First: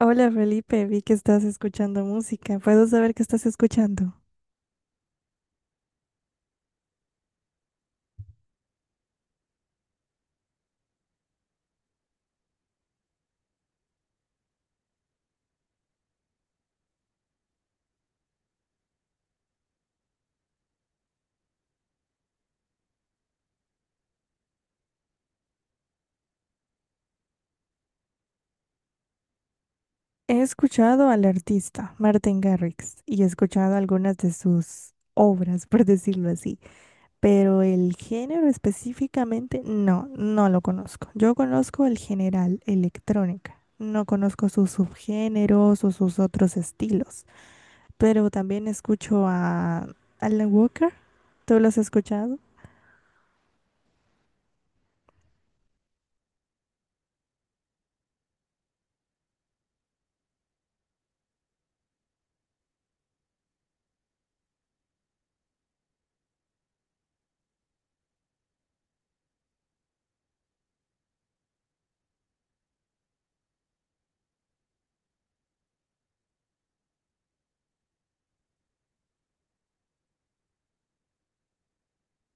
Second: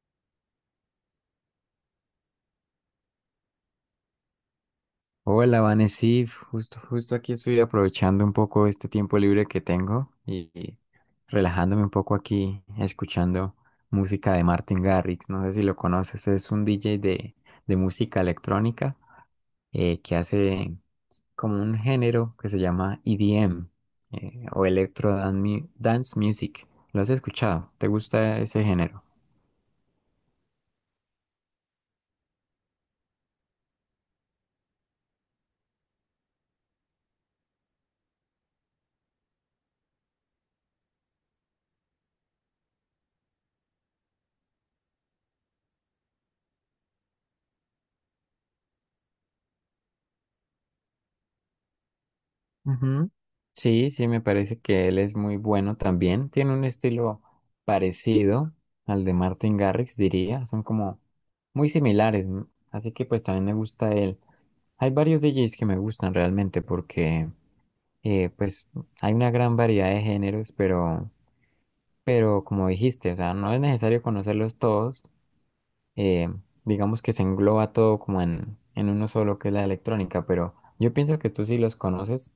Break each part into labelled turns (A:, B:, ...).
A: Hola Felipe, vi que estás escuchando música. ¿Puedo saber qué estás escuchando?
B: Hola, Vanesif, justo aquí estoy aprovechando un poco este tiempo libre que tengo y relajándome un poco aquí escuchando música de Martin Garrix. No sé si lo conoces, es un DJ de música electrónica, que hace como un género que se llama EDM, o Electro Dance Music. ¿Lo has escuchado? ¿Te gusta ese género?
A: He escuchado al artista Martin Garrix y he escuchado algunas de sus obras, por decirlo así, pero el género específicamente no lo conozco. Yo conozco el general, electrónica. No conozco sus subgéneros o sus otros estilos, pero también escucho a Alan Walker. ¿Tú lo has escuchado?
B: Ujú. Sí, sí, me parece que él es muy bueno también. Tiene un estilo parecido al de Martin Garrix, diría. Son como muy similares, ¿no? Así que pues también me gusta él. Hay varios DJs que me gustan realmente porque, pues hay una gran variedad de géneros, pero como dijiste, o sea, no es necesario conocerlos todos. Eh, digamos que se engloba todo como en uno solo que es la electrónica, pero yo pienso que tú sí los conoces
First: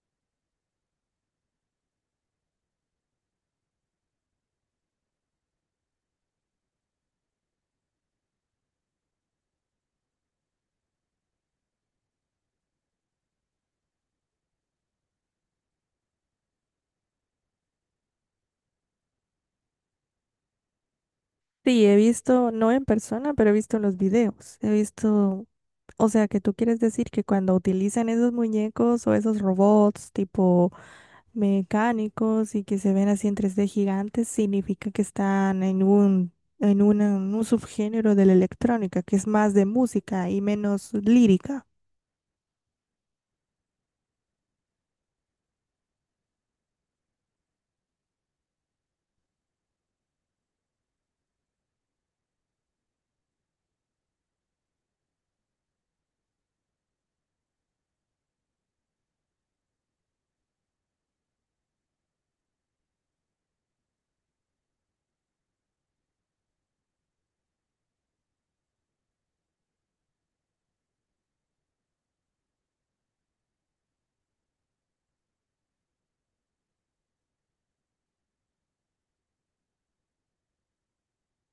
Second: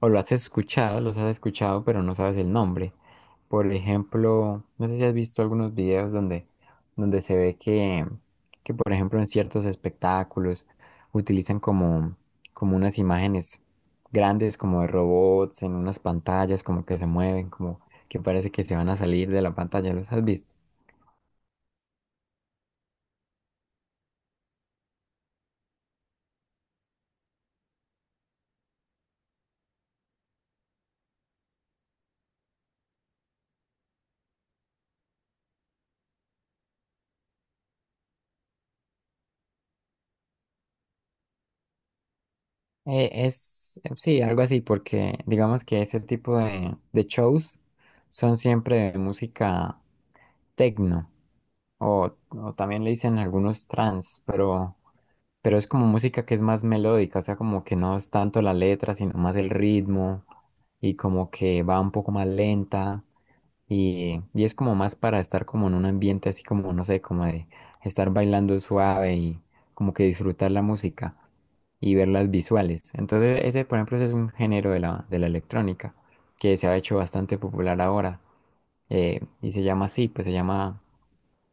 B: o lo has escuchado, los has escuchado, pero no sabes el nombre. Por ejemplo, no sé si has visto algunos videos donde se ve que, por ejemplo, en ciertos espectáculos utilizan como unas imágenes grandes, como de robots, en unas pantallas, como que se mueven, como que parece que se van a salir de la pantalla. ¿Los has visto?
A: Sí, he visto, no en persona, pero he visto los videos. He visto. O sea, que tú quieres decir que cuando utilizan esos muñecos o esos robots tipo mecánicos y que se ven así en 3D gigantes, significa que están en en un subgénero de la electrónica, que es más de música y menos lírica.
B: Sí, algo así, porque digamos que ese tipo de shows son siempre de música tecno. O también le dicen algunos trans, pero es como música que es más melódica, o sea, como que no es tanto la letra, sino más el ritmo y como que va un poco más lenta. Y es como más para estar como en un ambiente así como, no sé, como de estar bailando suave y como que disfrutar la música y ver las visuales. Entonces ese, por ejemplo, ese es un género de la, electrónica que se ha hecho bastante popular ahora, y se llama así, pues se llama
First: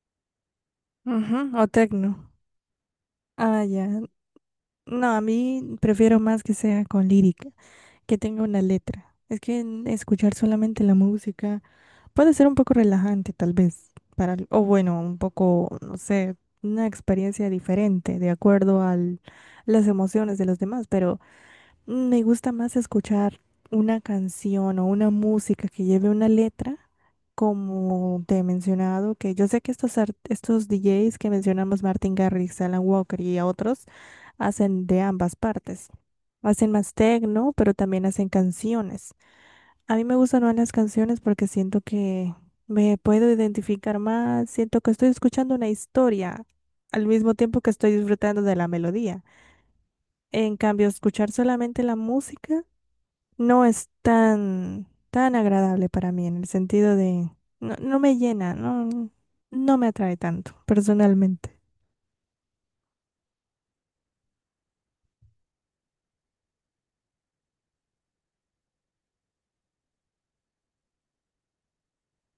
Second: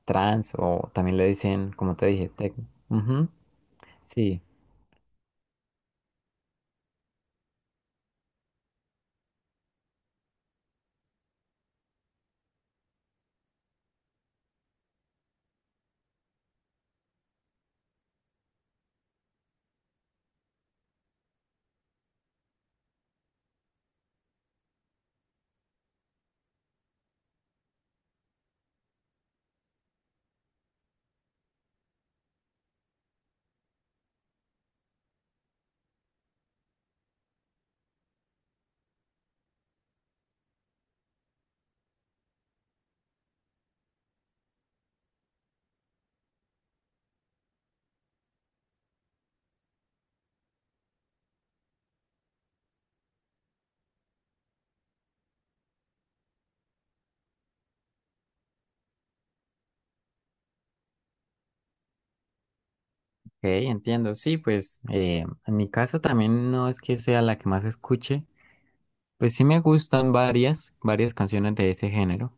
B: trance o también le
A: Ujú, o
B: dicen, como te
A: tecno.
B: dije, techno. Ujú.
A: Ah, ya.
B: Sí,
A: No, a mí prefiero más que sea con lírica, que tenga una letra. Es que en escuchar solamente la música. Puede ser un poco relajante, tal vez, o bueno, un poco, no sé, una experiencia diferente de acuerdo a las emociones de los demás, pero me gusta más escuchar una canción o una música que lleve una letra, como te he mencionado, que yo sé que estos DJs que mencionamos, Martin Garrix, Alan Walker y otros, hacen de ambas partes. Hacen más techno, pero también hacen canciones. A mí me gustan más las canciones porque siento que me puedo identificar más, siento que estoy escuchando una historia al mismo tiempo que estoy disfrutando de la melodía. En cambio, escuchar solamente la música no es tan agradable para mí en el sentido de no me llena, no me atrae tanto personalmente.
B: ok, entiendo. Sí, pues, en mi caso también no es que sea la que más escuche. Pues sí me gustan varias canciones de ese género,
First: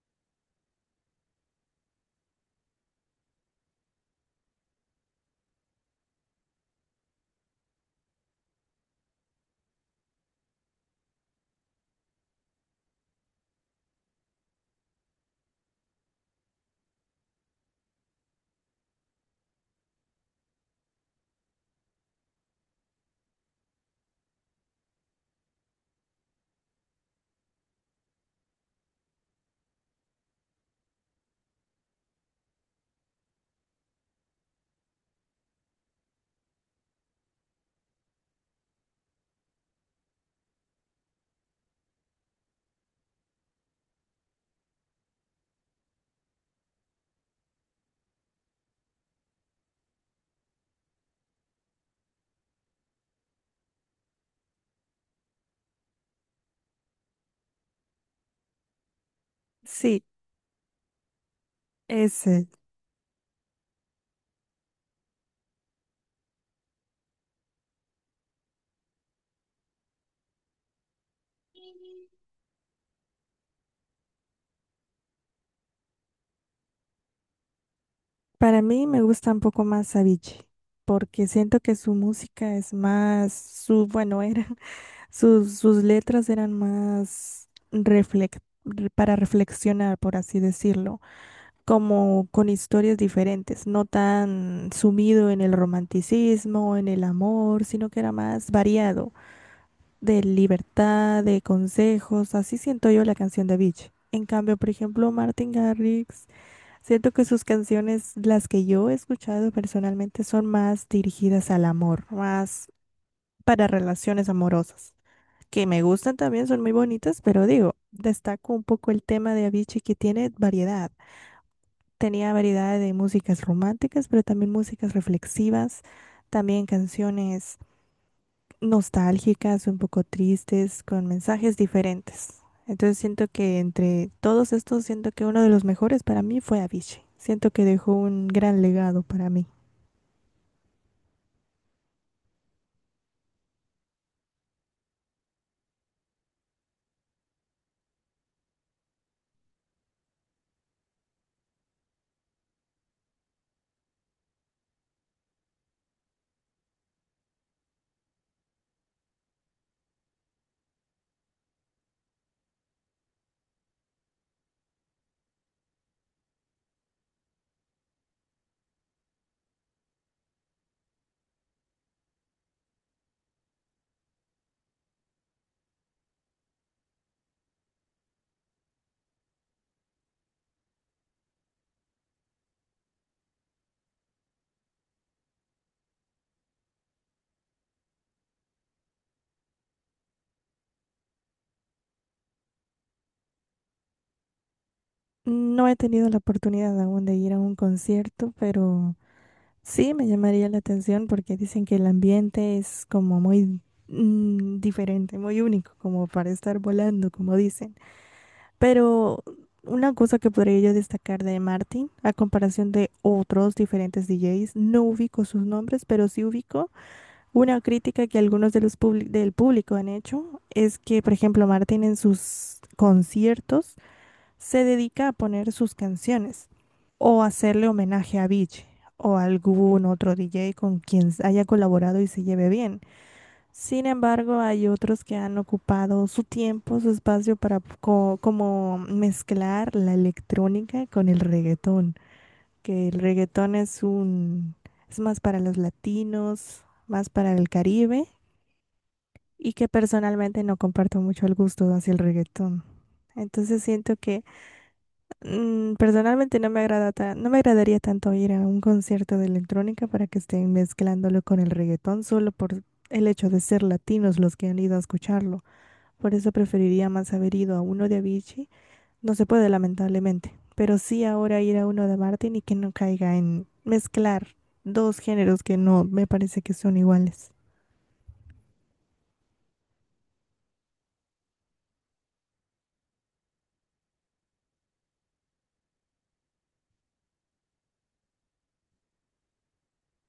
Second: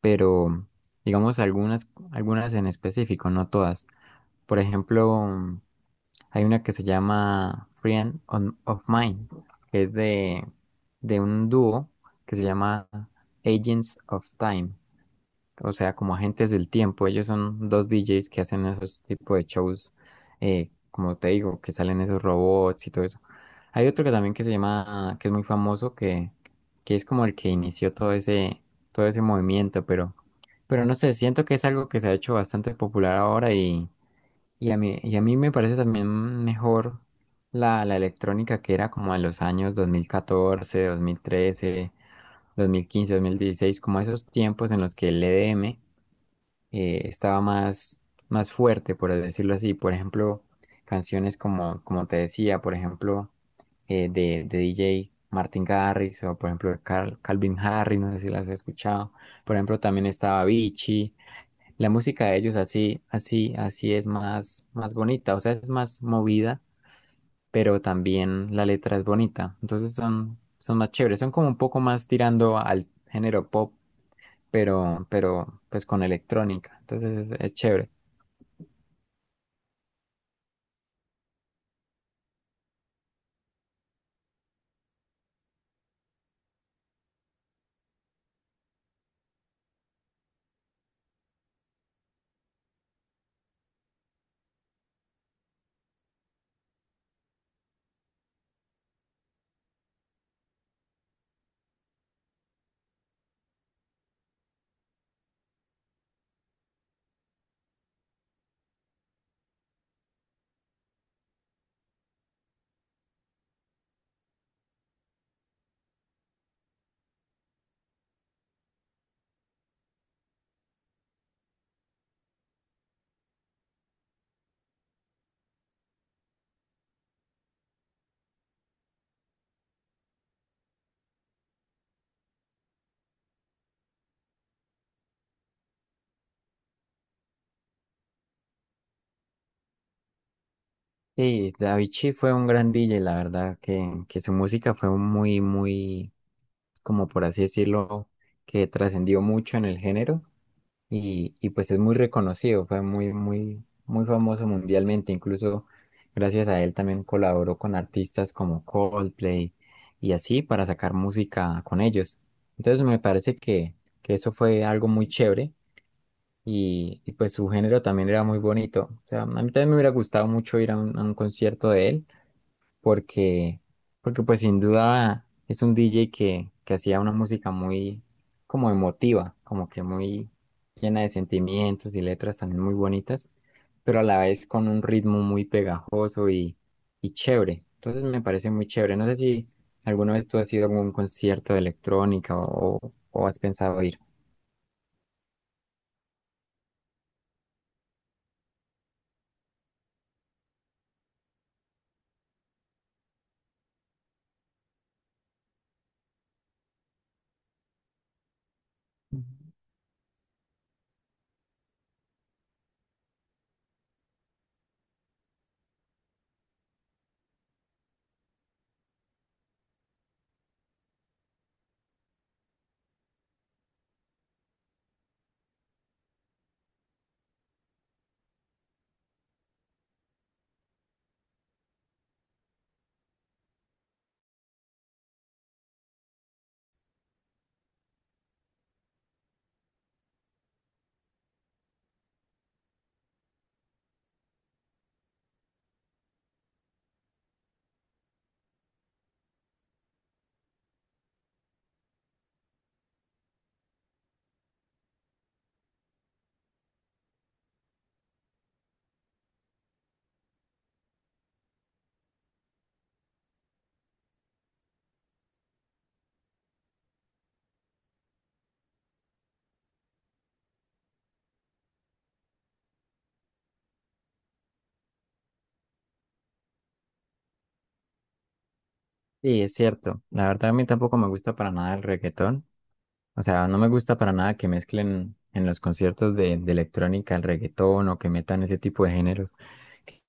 B: pero digamos algunas en específico, no todas. Por ejemplo, hay una que se llama Friend of Mine, que es de, un dúo que se llama Agents of Time, o sea, como agentes del tiempo. Ellos son dos DJs que hacen esos tipos de shows, como te digo, que salen esos robots y todo eso. Hay otro que también que se llama, que es muy famoso, que es como el que inició todo ese, movimiento, pero no sé, siento que es algo que se ha hecho bastante popular ahora, y a mí me parece también mejor la electrónica que era como en los años dos mil catorce, 13, 15, 2016, como esos tiempos en los que el EDM, estaba más, fuerte, por decirlo así. Por ejemplo, canciones como, te decía, por ejemplo, de DJ Martin Garrix o por ejemplo de Calvin Harris, no sé si las has escuchado. Por ejemplo,
A: Sí,
B: también estaba Avicii. La música de
A: ese.
B: ellos así, así, así es más, bonita, o sea, es más movida, pero también la letra es bonita. Entonces son más chéveres, son como un poco más tirando al género pop, pero pues con electrónica. Entonces es chévere.
A: Para mí me gusta un poco más Avicii porque siento que su música es más su, bueno, era. Sus letras eran más para reflexionar, por así decirlo, como con historias diferentes, no tan sumido en el romanticismo, en el amor, sino que era más variado, de libertad, de consejos, así siento yo la canción de Beach. En cambio, por ejemplo, Martin Garrix, siento que sus canciones, las que yo he escuchado personalmente, son más dirigidas al amor, más para relaciones amorosas que me gustan también, son muy bonitas, pero digo, destaco un poco el tema de Avicii que tiene variedad. Tenía variedad de músicas románticas, pero también músicas reflexivas, también canciones nostálgicas, un poco tristes, con mensajes diferentes. Entonces siento que entre todos estos, siento que uno de los mejores para mí fue Avicii. Siento que dejó un gran legado para mí.
B: Sí, Avicii fue un gran DJ, la verdad, que su música fue muy, muy, como por así decirlo, que trascendió mucho en el género y pues es muy reconocido, fue muy, muy, muy famoso mundialmente, incluso gracias a él también colaboró con artistas como Coldplay y así para sacar música con ellos. Entonces me parece que eso fue algo muy chévere y pues su género también era muy bonito. O sea, a mí también me hubiera gustado mucho ir a a un concierto de él, porque, porque pues sin duda es un DJ que hacía una música muy como emotiva, como que muy llena de sentimientos y letras también muy bonitas, pero a la vez con un ritmo muy pegajoso y chévere. Entonces me parece muy chévere. No sé si alguna vez tú has ido a algún concierto de electrónica o has pensado ir.
A: No he tenido la oportunidad aún de ir a un concierto, pero sí, me llamaría la atención porque dicen que el ambiente es como muy diferente, muy único, como para estar volando, como dicen. Pero una cosa que podría yo destacar de Martin, a comparación de otros diferentes DJs, no ubico sus nombres, pero sí ubico una crítica que algunos de los del público han hecho, es que, por ejemplo, Martin en sus conciertos, se dedica a poner sus canciones o hacerle homenaje a Beach o a algún otro DJ con quien haya colaborado y se lleve bien. Sin embargo, hay otros que han ocupado su tiempo, su espacio para como mezclar la electrónica con el reggaetón, que el reggaetón es un es más para los latinos, más para el Caribe y que personalmente no comparto mucho el gusto hacia el reggaetón. Entonces siento que personalmente no me no me agradaría tanto ir a un concierto de electrónica para que estén mezclándolo con el reggaetón solo por el hecho de ser latinos los que han ido a escucharlo. Por eso preferiría más haber ido a uno de Avicii. No se puede, lamentablemente, pero sí ahora ir a uno de Martin y que no caiga en mezclar dos géneros que no me parece que son iguales.
B: Sí, es cierto. La verdad a mí tampoco me gusta para nada el reggaetón. O sea, no me gusta para nada que mezclen en los conciertos de, electrónica el reggaetón o que metan ese tipo de géneros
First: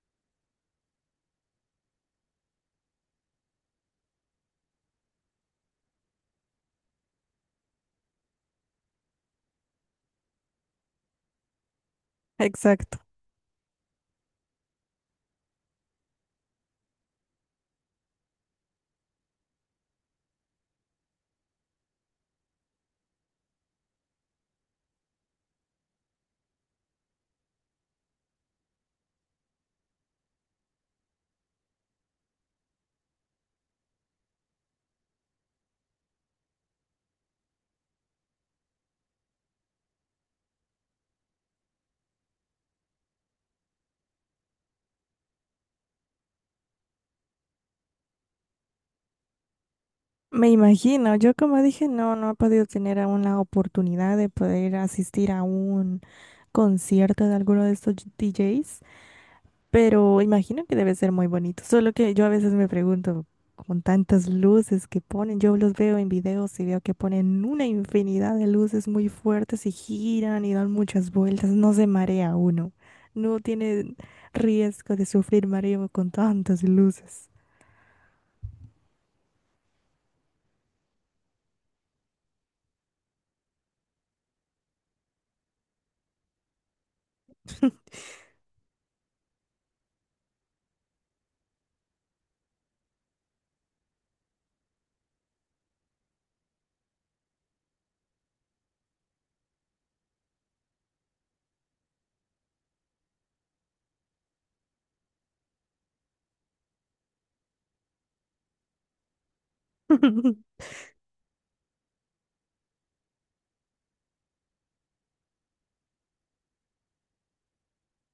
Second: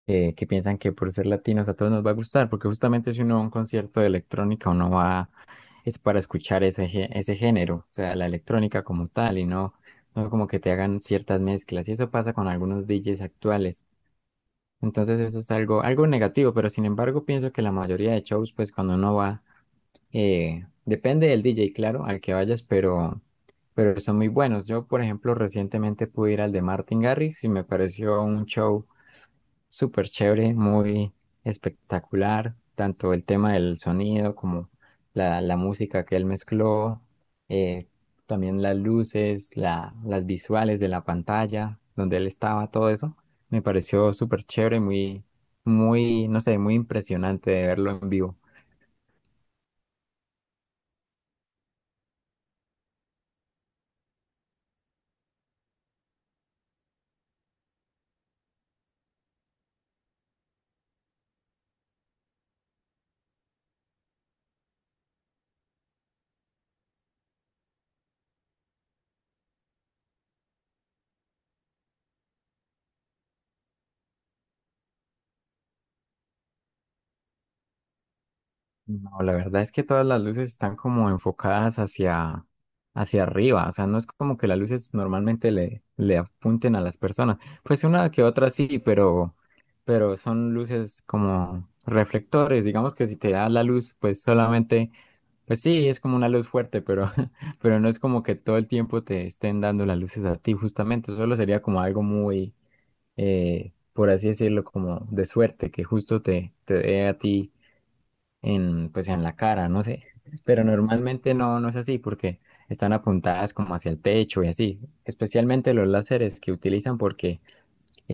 B: que piensan que por ser latinos a todos nos va a gustar, porque justamente si uno va a un concierto de electrónica uno va es para escuchar ese, ese género, o sea, la electrónica como tal y no, no como que te hagan ciertas mezclas y eso pasa con algunos
A: Exacto.
B: DJs actuales. Entonces eso es algo, algo negativo, pero sin embargo pienso que la mayoría de shows, pues cuando uno va, depende del DJ, claro, al que vayas, pero son muy buenos. Yo, por ejemplo, recientemente pude ir al de Martin Garrix y me pareció un show súper chévere, muy espectacular, tanto el tema del sonido como la, música que él mezcló, eh, también las luces, las visuales de la pantalla donde él estaba, todo eso, me pareció súper chévere, muy, muy, no sé, muy impresionante de verlo en vivo.
A: Me imagino, yo como dije, no he podido tener aún la oportunidad de poder asistir a un concierto de alguno de estos DJs, pero imagino que debe ser muy bonito. Solo que yo a veces me pregunto, con tantas luces que ponen, yo los veo en videos y veo que ponen una infinidad de luces muy fuertes y giran y dan muchas vueltas. ¿No se marea uno? No tiene riesgo de sufrir mareo con tantas luces.
B: No, la verdad es que todas las luces están como enfocadas hacia, arriba, o sea, no es como que las luces normalmente le apunten a las personas, pues una que otra sí, pero son luces como reflectores, digamos que si te da la luz, pues solamente, pues sí, es como una luz fuerte, pero, pero no es como que todo el tiempo te estén dando las luces a ti, justamente, solo sería como algo muy, por así decirlo, como de suerte, que justo te dé a ti en, pues en la cara, no sé. Pero normalmente no, no es así porque están apuntadas como hacia el techo y así. Especialmente los láseres que utilizan porque,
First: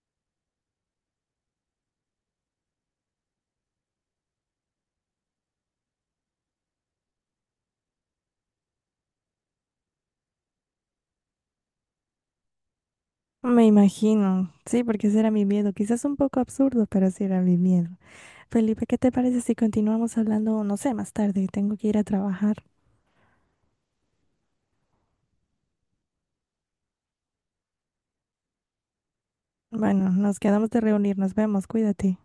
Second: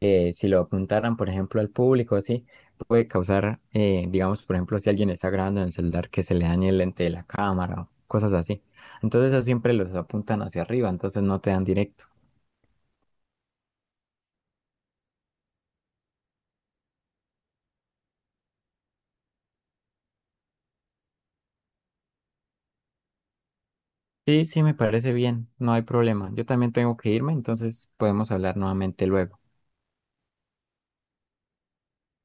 B: si lo apuntaran, por ejemplo, al público, así, puede causar, digamos, por ejemplo, si alguien está grabando en el celular, que se le dañe el lente de la cámara o cosas así. Entonces eso siempre los apuntan hacia arriba, entonces no te dan directo.
A: Me imagino, sí, porque ese era mi miedo. Quizás un poco absurdo, pero sí era mi miedo. Felipe, ¿qué te parece si continuamos hablando, no sé, más tarde? Tengo que ir a trabajar.
B: Sí, sí, me parece bien, no hay problema. Yo también tengo que irme, entonces podemos hablar nuevamente luego.
A: Bueno, nos quedamos de reunir, nos vemos, cuídate.